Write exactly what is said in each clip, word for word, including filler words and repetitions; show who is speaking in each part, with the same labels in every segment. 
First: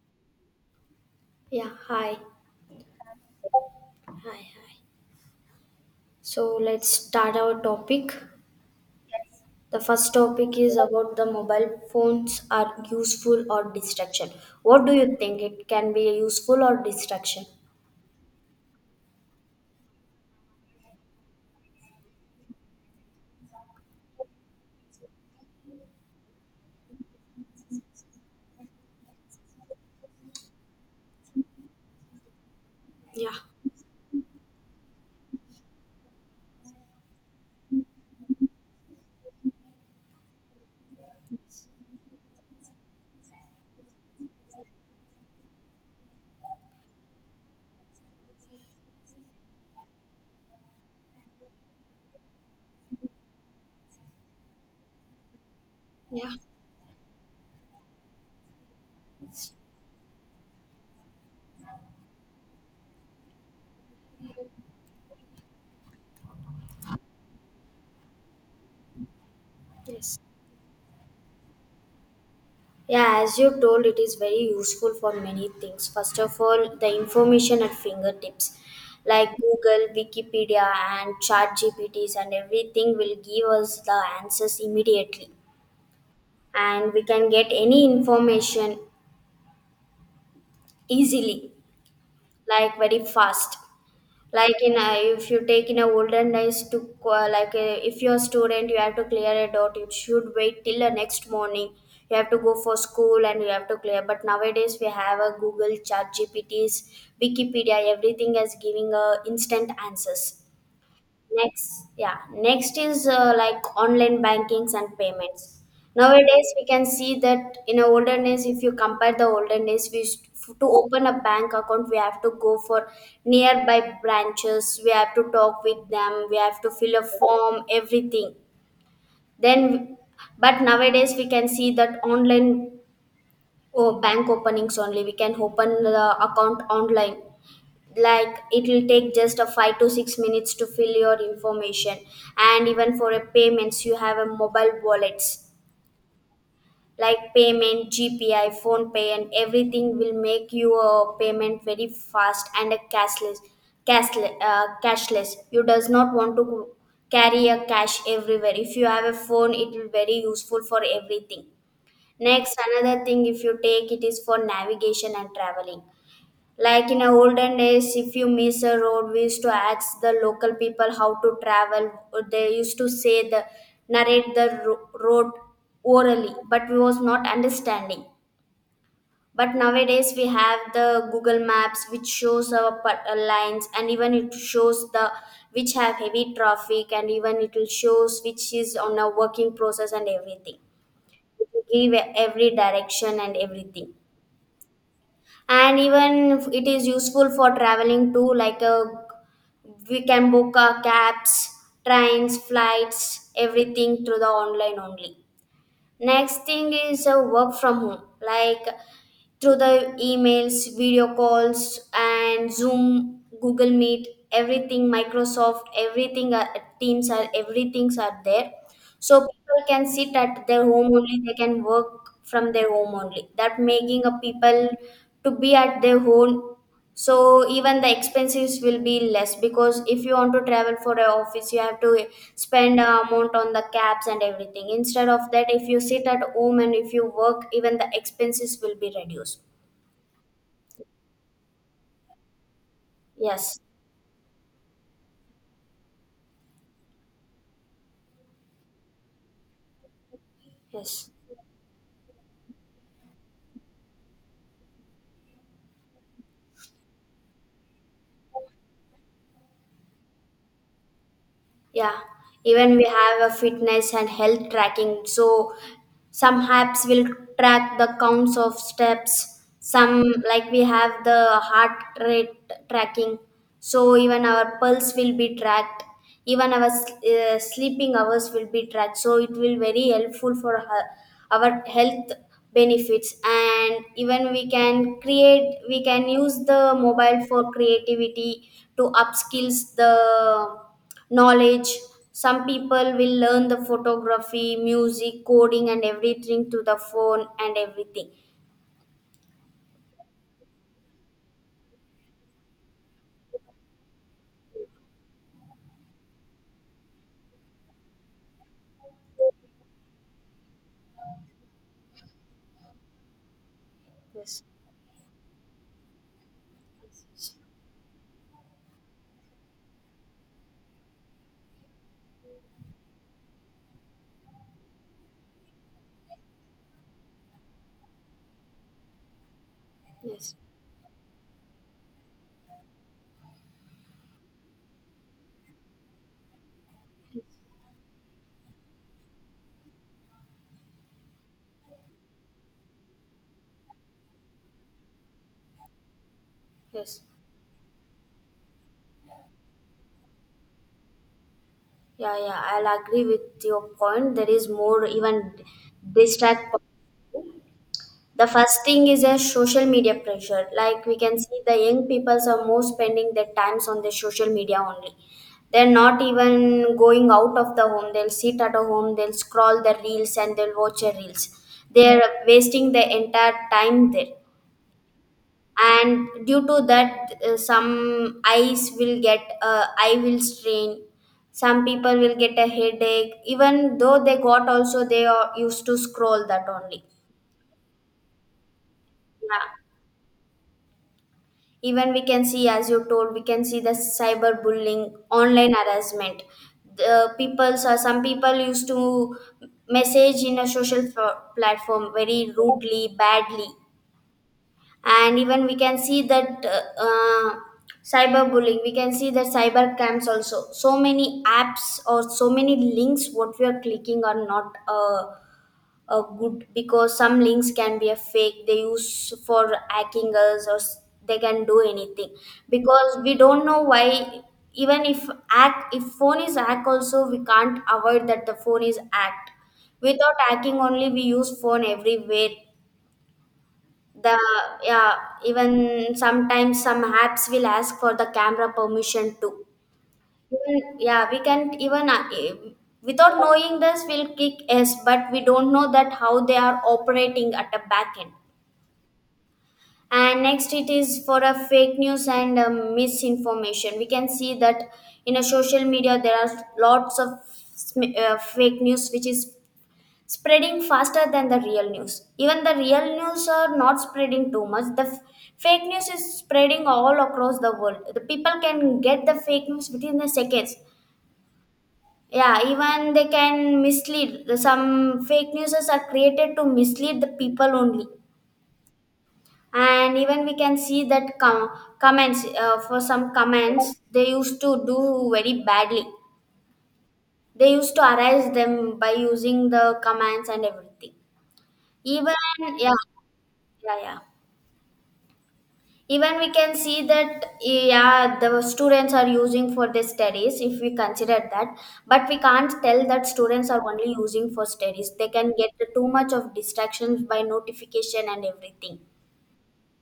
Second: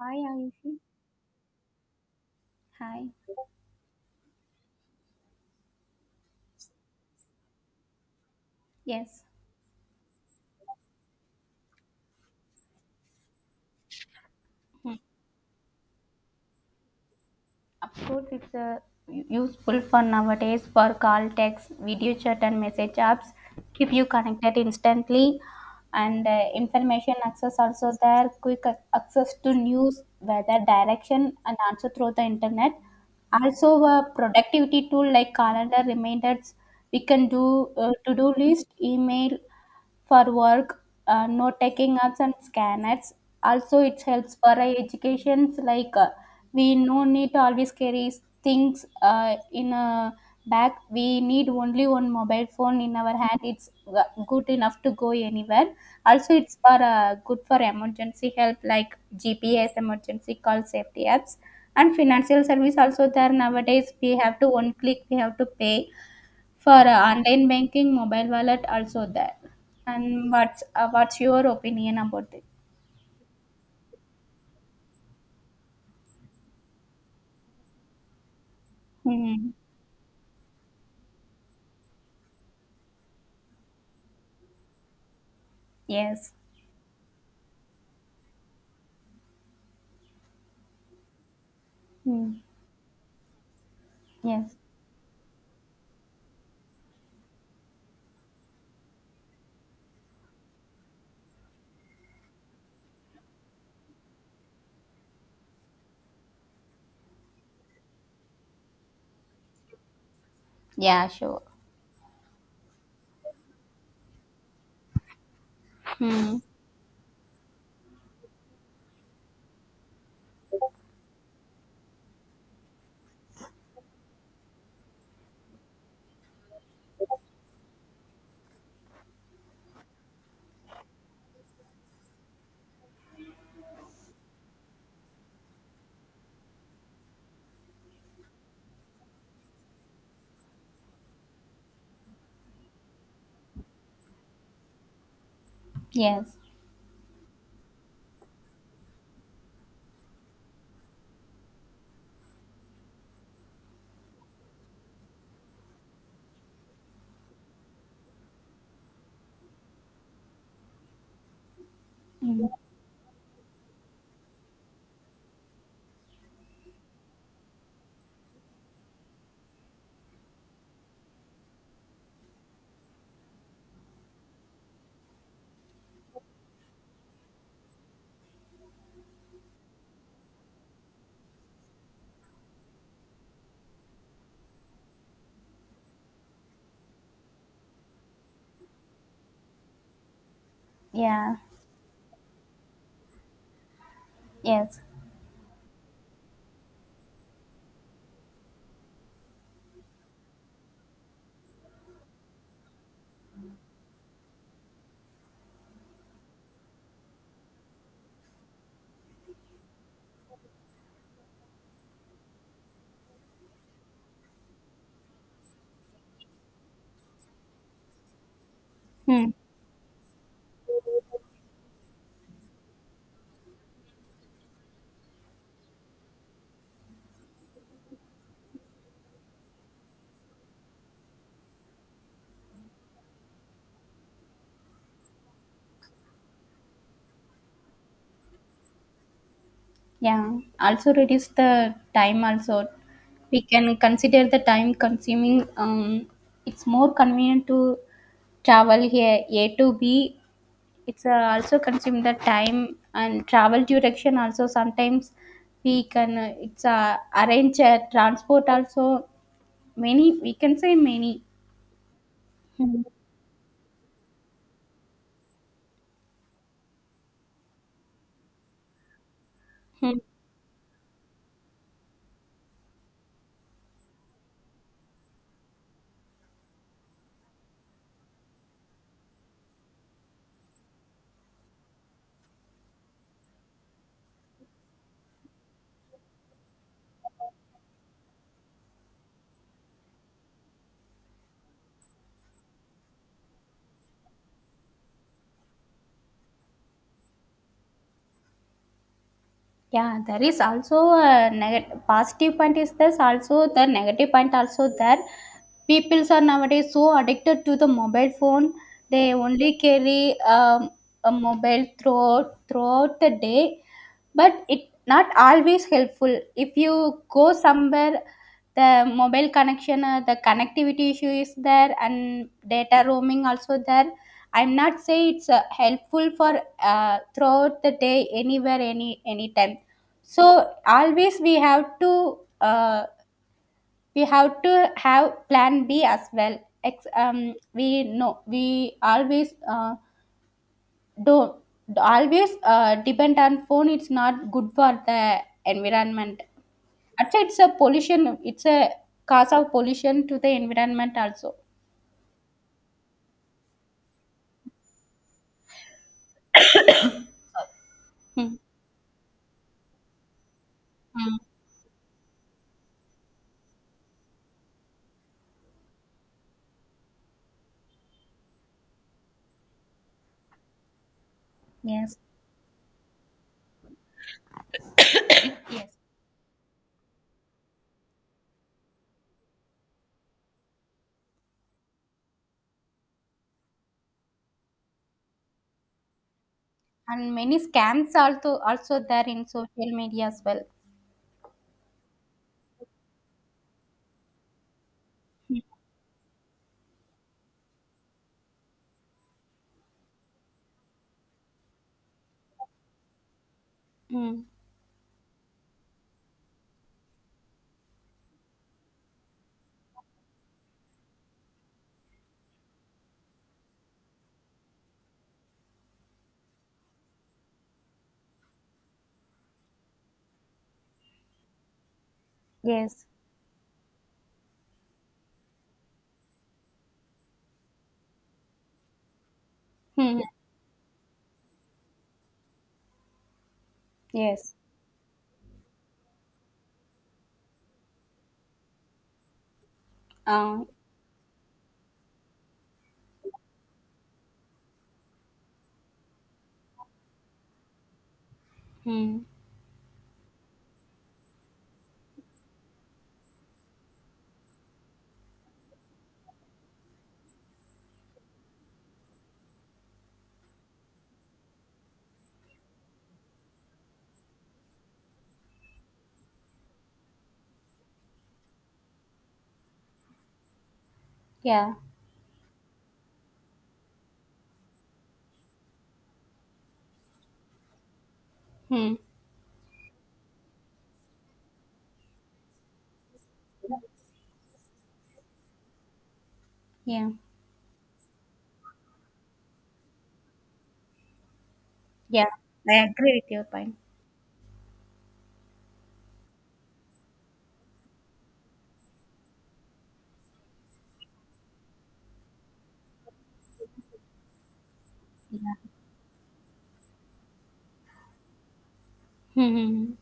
Speaker 1: Hi, Ayushi.
Speaker 2: Yeah, hi,
Speaker 1: Hi.
Speaker 2: hi, hi. So let's start our topic.
Speaker 1: Yes.
Speaker 2: The first topic is about the mobile phones are useful or distraction. What do you think? It can be useful or distraction?
Speaker 1: Of course, it's uh, u- useful for nowadays for call, text, video chat, and message apps. Keep you connected instantly, and uh, information access also there. Quick ac- access to news, weather, direction, and also through the internet.
Speaker 2: Yeah,
Speaker 1: Also, a productivity tool like calendar reminders. We can do uh, to-do list, email. For work, uh, no taking apps and scanners. Also, it helps for uh, educations like uh, we no need to always carry things uh, in a bag. We need only one mobile phone in our hand. It's uh, good enough to go anywhere.
Speaker 2: yeah,
Speaker 1: Also, it's for uh, good for emergency help like G P S, emergency call, safety apps, and financial service. Also, there nowadays we have to one click we have to pay for uh, online banking, mobile wallet also there.
Speaker 2: yes.
Speaker 1: And what's uh, what's your opinion about it?
Speaker 2: Yeah, as you told, it is very useful for many things. First of all, the information at fingertips, like
Speaker 1: Hmm.
Speaker 2: Google, Wikipedia, and Chat ChatGPTs, and everything will give us the answers immediately.
Speaker 1: Yes.
Speaker 2: And we can get any information easily,
Speaker 1: Hmm.
Speaker 2: like very fast.
Speaker 1: Yes.
Speaker 2: Like in a, if you take in a olden days to qua- like uh, if you're a student you have to clear a dot, you should wait till the next morning. You have to go for school and you have to clear, but nowadays we have a Google, Chat GPTs, Wikipedia, everything is giving a instant answers.
Speaker 1: Yeah. Sure.
Speaker 2: Next, yeah, next is uh, like online bankings and payments.
Speaker 1: Hmm.
Speaker 2: Nowadays, we can see that in the olden days, if you compare the olden days, we used to open a bank account, we have to go for nearby branches, we have to talk with them, we have to fill a form, everything. Then, but nowadays, we can see that online oh, bank openings only, we can open the account online. Like it will take just a five to six minutes to fill your information. And even for a payments you have a mobile wallets
Speaker 1: Yes.
Speaker 2: like payment gpi phone pay, and everything will make you a payment very fast and a cashless cashless, uh, cashless. You does not want to go- carry a cash everywhere. If you have a phone, it will very useful for everything.
Speaker 1: Hmm.
Speaker 2: Next, another thing if you take, it is for navigation and traveling. Like in a olden days, if you miss a road, we used to ask the local people how to travel. They used to say the narrate the ro- road orally, but we was not understanding. But nowadays we have the Google Maps, which shows our pa- uh, lines, and even it shows the which have heavy traffic, and even it will shows which is on a working process and everything.
Speaker 1: Yeah.
Speaker 2: It will give every direction and everything,
Speaker 1: Yes.
Speaker 2: and even if it is useful for traveling too, like a, we can book our cabs, trains, flights, everything through the online only. Next thing is uh, work from home, like through the emails, video calls, and Zoom, Google Meet, everything, Microsoft, everything, uh, Teams are everything's are there. So
Speaker 1: Hmm.
Speaker 2: people can sit at their home only. They can work from their home only. That making a people to be at their home, so even the expenses will be less. Because if you want to travel for a office, you have to spend a amount on the cabs and everything. Instead of that, if you sit at home and if you work, even the expenses will be reduced.
Speaker 1: Yeah. Also reduce the time. Also, we
Speaker 2: Yes,
Speaker 1: can consider the time consuming. Um, it's more convenient to travel here A to B. It's
Speaker 2: yes.
Speaker 1: uh, also consume the time and travel duration. Also sometimes we can uh, it's uh, arrange a transport also, many we can say many.
Speaker 2: Yeah, even
Speaker 1: Hmm.
Speaker 2: we have a fitness and health tracking. So some apps will track the counts of steps.
Speaker 1: Hmm.
Speaker 2: Some, like we have the heart rate tracking. So even our pulse will be tracked. Even our s- uh, sleeping hours will be tracked. So it will very helpful for her, our health benefits. And even we can create, we can use the mobile for creativity, to upskills the knowledge. Some people will learn the photography, music, coding, and everything to the phone and everything.
Speaker 1: Yeah, there is also a negative positive point is this, also the negative point also there. People are nowadays so addicted to the mobile phone. They only carry um, a mobile throughout throughout the day, but it not always helpful. If you go somewhere, the mobile connection, uh, the connectivity issue is there, and data roaming also there. I'm not say it's uh, helpful for uh, throughout the day anywhere any anytime.
Speaker 2: Yes,
Speaker 1: So always we have to uh, we have to have plan b as well. Ex- um, we know we always uh, don't always uh, depend on phone. It's not good for the environment.
Speaker 2: yes,
Speaker 1: Actually it's a pollution, it's a cause of pollution to the environment also.
Speaker 2: yeah, yeah, I'll agree with your point. There is more even distract. The
Speaker 1: Hmm.
Speaker 2: first thing is a social media pressure. Like we
Speaker 1: Hmm.
Speaker 2: can see, the young peoples are more spending their times on the social media only. They're not even going out of the home. They'll sit at a home. They'll scroll the reels and they'll watch the reels.
Speaker 1: Yes.
Speaker 2: They're wasting the entire time there.
Speaker 1: Yes.
Speaker 2: And due to that, uh, some eyes will get uh, eye will strain. Some people will get a headache. Even though they got also, they are used to scroll that only.
Speaker 1: And many scams also also there in
Speaker 2: Yeah,
Speaker 1: social media as well.
Speaker 2: even we can see, as you told, we can see the cyberbullying,
Speaker 1: Hmm.
Speaker 2: online harassment. The people, so some people used to message in a social fo- platform very rudely, badly.
Speaker 1: Hmm.
Speaker 2: And even we can see that uh, uh, cyberbullying, we can see that cyber camps also. So many apps or so many links what we are clicking are not uh, uh, good. Because some links can be a fake, they use for hacking us, or s- they can do anything.
Speaker 1: Yes.
Speaker 2: Because we don't know why, even if hack, if phone is hack also, we can't avoid that the phone is hacked.
Speaker 1: Hmm.
Speaker 2: Without hacking only, we use phone everywhere. The,
Speaker 1: Yes.
Speaker 2: yeah, even sometimes some apps will ask for the camera permission too.
Speaker 1: uh,
Speaker 2: Even, yeah, we can even uh, eh, without knowing this we'll kick s, but we don't know that how they are operating at the back end.
Speaker 1: hmm.
Speaker 2: And next, it is for a fake news and um, misinformation. We can see that in a social media there are lots of sm- uh, fake news which is spreading faster than the real news. Even the real news are not spreading too much. The f- fake news is spreading all across the world. The people can get the fake news within the seconds.
Speaker 1: Yeah.
Speaker 2: Yeah, even they can mislead. Some fake news are created to mislead the people only.
Speaker 1: Hmm.
Speaker 2: And even we can see that com- comments, uh, for some comments they used to do very badly.
Speaker 1: Yeah.
Speaker 2: They used to harass them by using the commands and everything.
Speaker 1: Yeah,
Speaker 2: Even,
Speaker 1: I
Speaker 2: yeah,
Speaker 1: agree with your point.
Speaker 2: yeah, yeah, even we can see that, yeah, the students are using for their studies. If we consider that, but we can't tell that students are only using for studies. They can
Speaker 1: Yeah.
Speaker 2: get too much of distractions by notification and everything.
Speaker 1: Hmm.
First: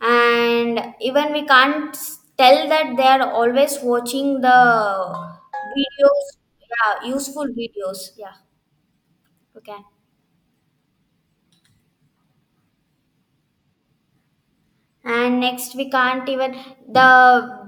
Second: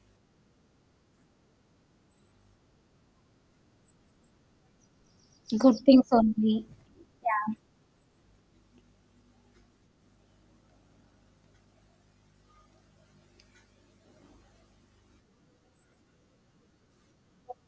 Speaker 2: And even we can't s- tell that they are always watching the
Speaker 1: Good things
Speaker 2: videos,
Speaker 1: only.
Speaker 2: yeah, useful
Speaker 1: Yeah.
Speaker 2: videos, yeah, okay. And next, we can't even, the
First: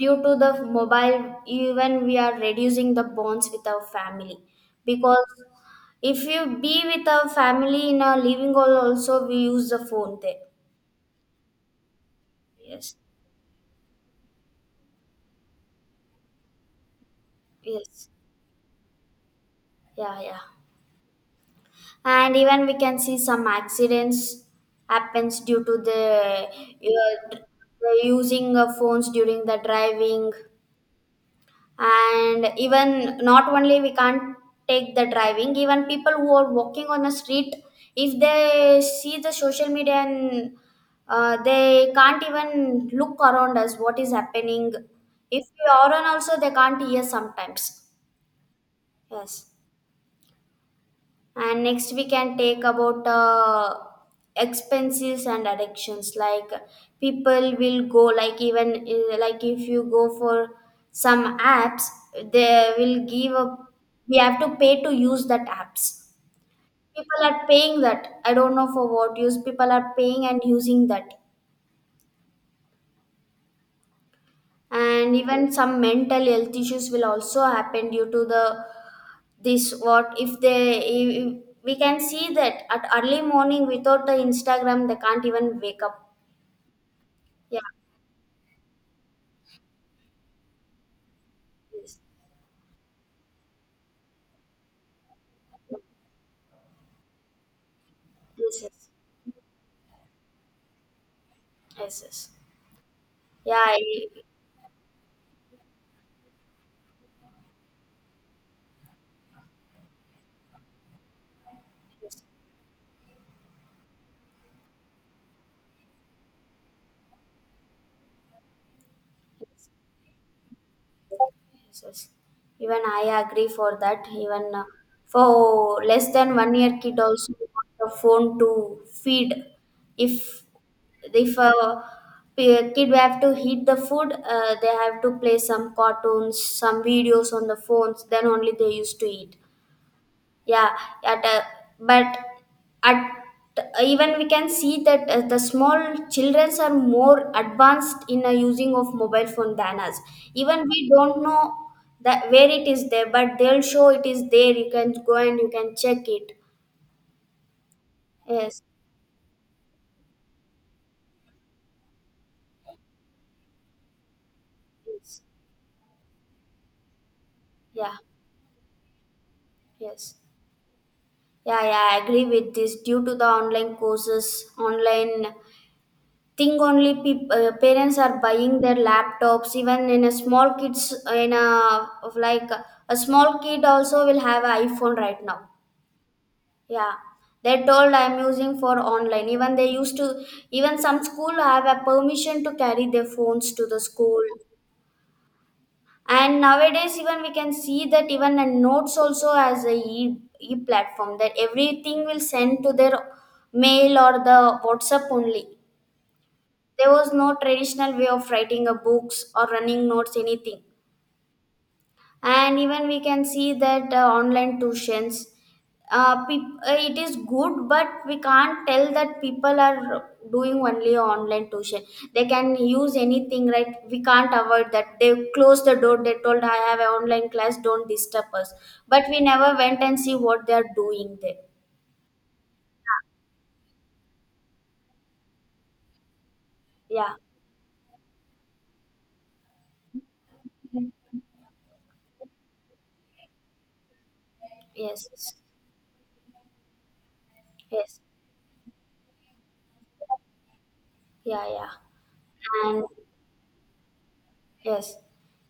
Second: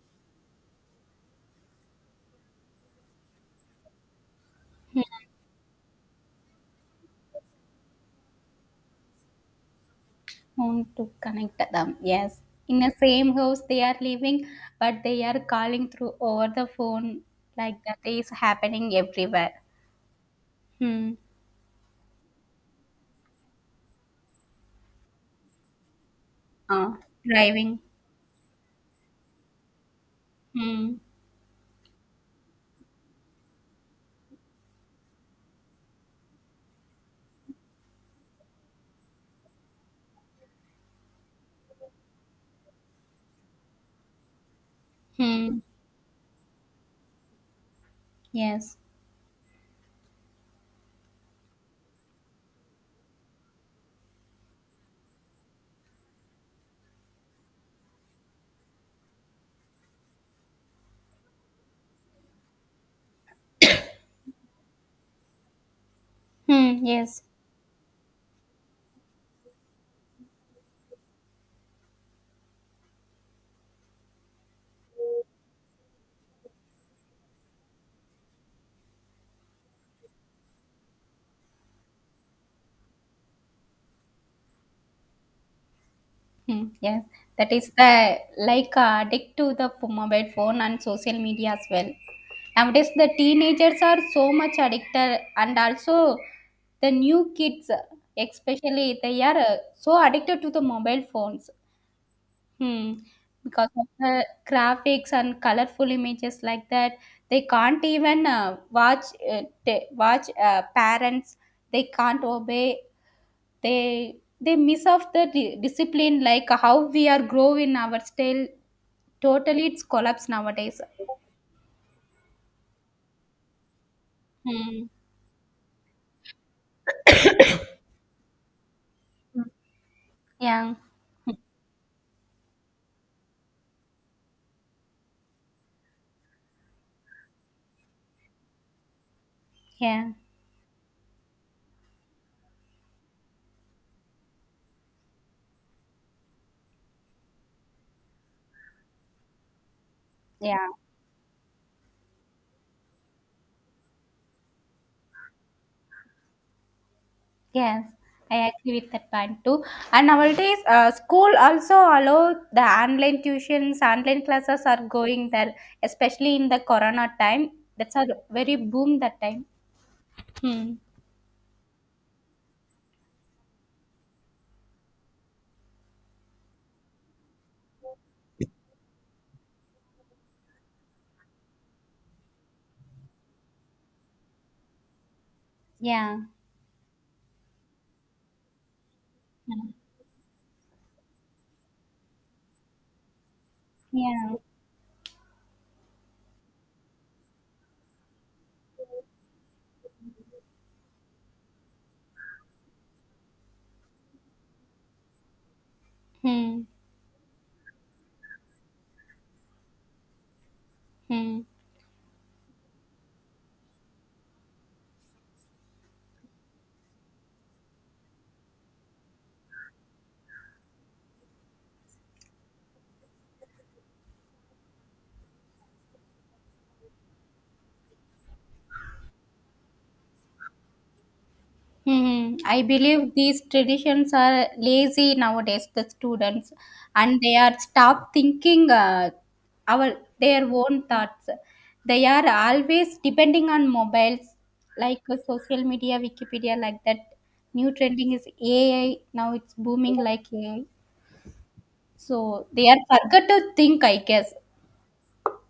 Speaker 2: due to the mobile, even we are reducing the bonds with our family. Because if you be with our family in a living hall also, we use the phone there.
Speaker 1: Want to connect them, yes. In the
Speaker 2: Yes,
Speaker 1: same house they are living, but they are calling through over the phone, like that
Speaker 2: yes,
Speaker 1: is happening everywhere.
Speaker 2: yeah, yeah.
Speaker 1: Hmm.
Speaker 2: And even we can see some accidents happens due to the,
Speaker 1: Uh,
Speaker 2: uh,
Speaker 1: driving.
Speaker 2: the using of phones during the driving.
Speaker 1: Hmm.
Speaker 2: And even not only we can't take the driving, even people who are walking on the street, if they see the social media and uh, they can't even look around us what is happening. If
Speaker 1: Hmm.
Speaker 2: we are on also, they can't hear sometimes.
Speaker 1: Yes.
Speaker 2: Yes. And next, we can take about uh, expenses and addictions. Like people will go, like even uh, like if you go for some apps, they will give up. We have to pay to use that apps.
Speaker 1: Hmm. Yes.
Speaker 2: People are paying that. I don't know for what use. People are paying and using that. And even some mental health issues will also happen due to the, this, what if they, if, we can see that at early morning without the Instagram they can't even wake up.
Speaker 1: Hmm. Yes. That
Speaker 2: Yeah,
Speaker 1: is the like uh, addict to the p- mobile phone and social media as well.
Speaker 2: yes,
Speaker 1: Nowadays the teenagers are so much addicted, and also the new kids
Speaker 2: yes, yes,
Speaker 1: especially, they are uh, so addicted to the mobile phones.
Speaker 2: yes, yes,
Speaker 1: Hmm.
Speaker 2: yeah
Speaker 1: Because
Speaker 2: I,
Speaker 1: of the graphics and colorful images like that, they can't even uh, watch uh, t- watch uh, parents. They
Speaker 2: yes, yes,
Speaker 1: can't obey. They they miss off the di- discipline, like how we are grow in our style. Totally, it's collapse nowadays.
Speaker 2: yes. Even I agree for that. Even uh,
Speaker 1: Hmm.
Speaker 2: for less than one year kid also want the phone to feed. if
Speaker 1: Yeah.
Speaker 2: if a p- kid have to heat the food, uh, they have to play some cartoons, some videos on the phones, then only they used to eat.
Speaker 1: Yeah.
Speaker 2: Yeah, at a, but at, even we can see that uh, the small childrens are more advanced in a using of mobile phone than us.
Speaker 1: Yeah.
Speaker 2: Even we don't know that where it is there, but they'll show it is there. You can go and you can check it.
Speaker 1: Yes, I
Speaker 2: Yes,
Speaker 1: agree with that point too. And nowadays, uh, school also allow the online tuitions, online classes are
Speaker 2: yes,
Speaker 1: going there, especially in the corona time.
Speaker 2: yeah,
Speaker 1: That's a very boom that time.
Speaker 2: yes.
Speaker 1: Hmm.
Speaker 2: Yeah, yeah, I agree with this. Due to the online courses, online think only, peop- uh, parents are buying their laptops even in a small kids in a of like. A small kid also will have an iPhone right now.
Speaker 1: Yeah.
Speaker 2: Yeah, they told I'm using for online. Even they used to, even some school have a permission to carry their phones to the school.
Speaker 1: Yeah.
Speaker 2: And nowadays, even we can see that even a notes also as a e, e platform, that everything will send to their mail or the WhatsApp only.
Speaker 1: Hmm.
Speaker 2: There was no traditional way of writing a books or running notes anything.
Speaker 1: Hmm.
Speaker 2: And even we can see that uh, online tuitions, uh, peop uh, it is good. But we can't tell that people are doing only online tuition. They can use anything, right? We can't avoid that. They closed the door. They told I have an online class, don't disturb us. But we never went and see what they are doing there.
Speaker 1: Hmm. I believe these traditions are lazy nowadays, the students,
Speaker 2: Yeah,
Speaker 1: and they are stop thinking uh, our their own thoughts. They are always depending on mobiles, like
Speaker 2: yes,
Speaker 1: uh, social media, Wikipedia, like that. New
Speaker 2: yes,
Speaker 1: trending is A I. Now it's booming like A I.
Speaker 2: yeah, yeah,
Speaker 1: So they are
Speaker 2: and
Speaker 1: forgot to think, I guess.
Speaker 2: yes.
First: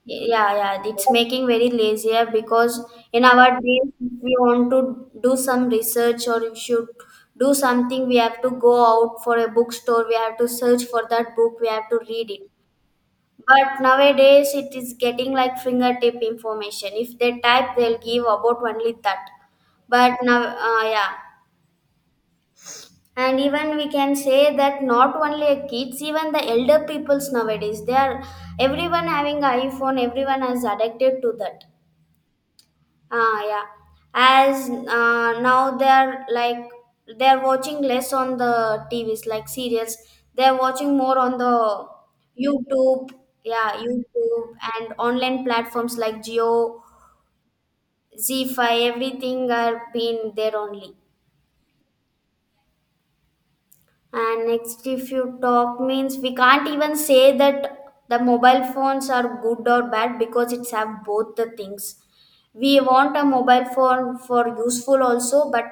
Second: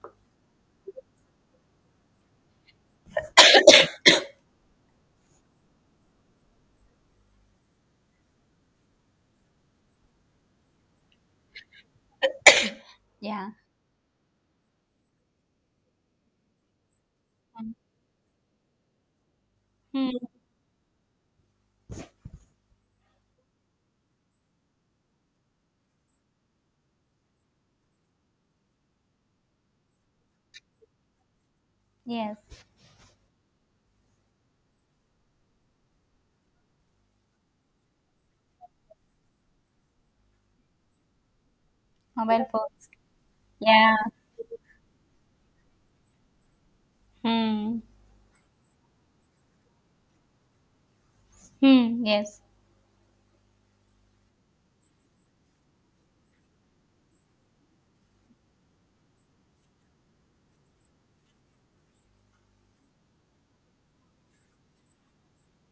Speaker 2: Yeah, yeah, it's making very lazier. Because in our days, if we want to do some research, or if you do something, we have to go out for a bookstore, we have to search for that book, we have to read it.
Speaker 1: Yeah.
Speaker 2: But nowadays, it is getting like fingertip information. If they type, they'll give about only that.
Speaker 1: Hmm.
Speaker 2: But now, uh, yeah. And even we can say that not only a kids, even the elder peoples nowadays, they are everyone having a iPhone, everyone is addicted to that.
Speaker 1: Yes.
Speaker 2: Ah, yeah. As uh, now they are like they are watching less on the TVs like serials, they are watching more on the
Speaker 1: Mobile phones.
Speaker 2: YouTube. Yeah,
Speaker 1: Yeah.
Speaker 2: YouTube. And online platforms like geo,
Speaker 1: Hmm.
Speaker 2: z five, everything are being there only.
Speaker 1: Hmm. Yes.
Speaker 2: And next, if you talk means we can't even say that the mobile phones are good or bad, because it's have both the things. We want a mobile phone for useful also, but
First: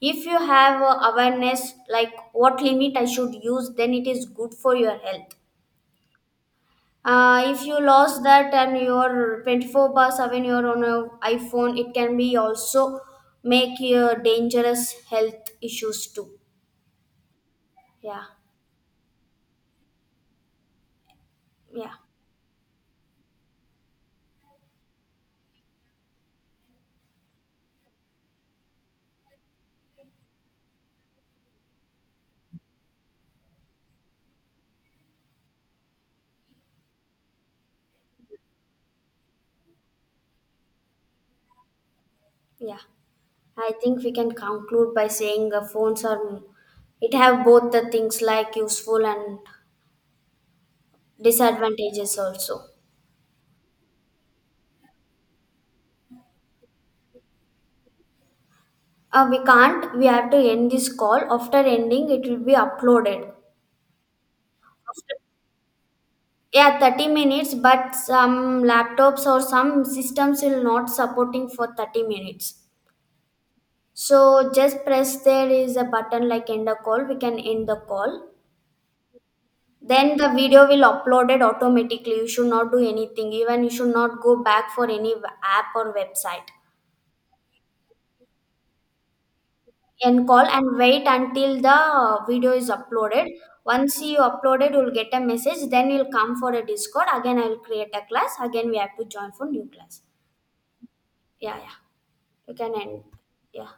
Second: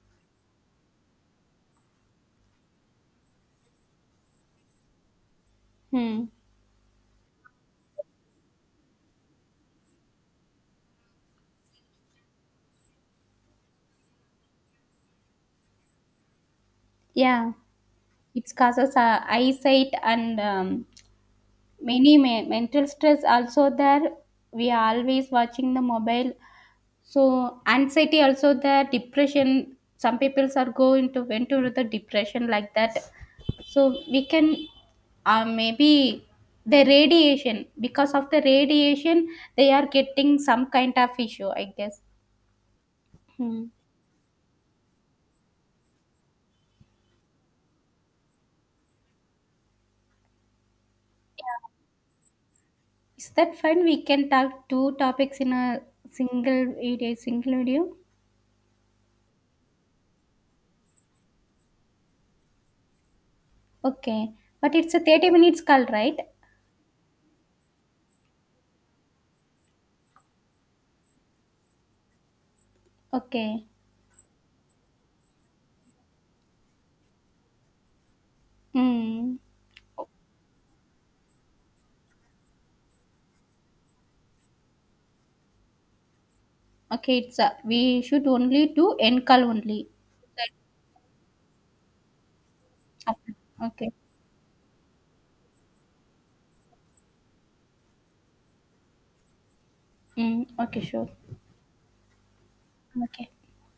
Speaker 2: if you have a awareness, like what limit I should use, then it is good for your health.
Speaker 1: Hmm.
Speaker 2: Uh, if you lost that and your twenty-four bar seven you're on a iPhone, it can be also make your dangerous health issues too.
Speaker 1: Yeah.
Speaker 2: Yeah,
Speaker 1: It causes uh, eyesight and um,
Speaker 2: yeah,
Speaker 1: many me- mental stress also there. We are always watching the mobile, so anxiety also there, depression, some people are go into went into the depression like that. So we can uh, maybe the radiation, because of the radiation they are getting some kind of issue, I guess.
Speaker 2: yeah.
Speaker 1: Hmm.
Speaker 2: I think we can conclude by saying uh, phones are, it have both the things like useful and disadvantages also.
Speaker 1: Is that fine, we can talk two topics in a single video single video
Speaker 2: Uh, we can't. We have to end this call. After ending, it will be uploaded.
Speaker 1: Okay. But it's a
Speaker 2: After,
Speaker 1: thirty minutes call, right?
Speaker 2: yeah, thirty minutes. But some laptops or some systems will not supporting for thirty minutes.
Speaker 1: Okay.
Speaker 2: So just press, there is a button like end a call. We can end the call.
Speaker 1: Hmm.
Speaker 2: Then the video will uploaded automatically. You should not do anything. Even you should not go back for any w- app or website.
Speaker 1: Okay, it's a, we should only do end call only.
Speaker 2: And call and wait until the uh, video is
Speaker 1: That-
Speaker 2: uploaded.
Speaker 1: okay.
Speaker 2: Once you uploaded, you'll get a message. Then you'll come for a Discord. Again, I will create a class. Again, we have to join for new class.
Speaker 1: Mm, okay, sure.
Speaker 2: Yeah, yeah. You can end.
Speaker 1: Okay.
Speaker 2: Yeah.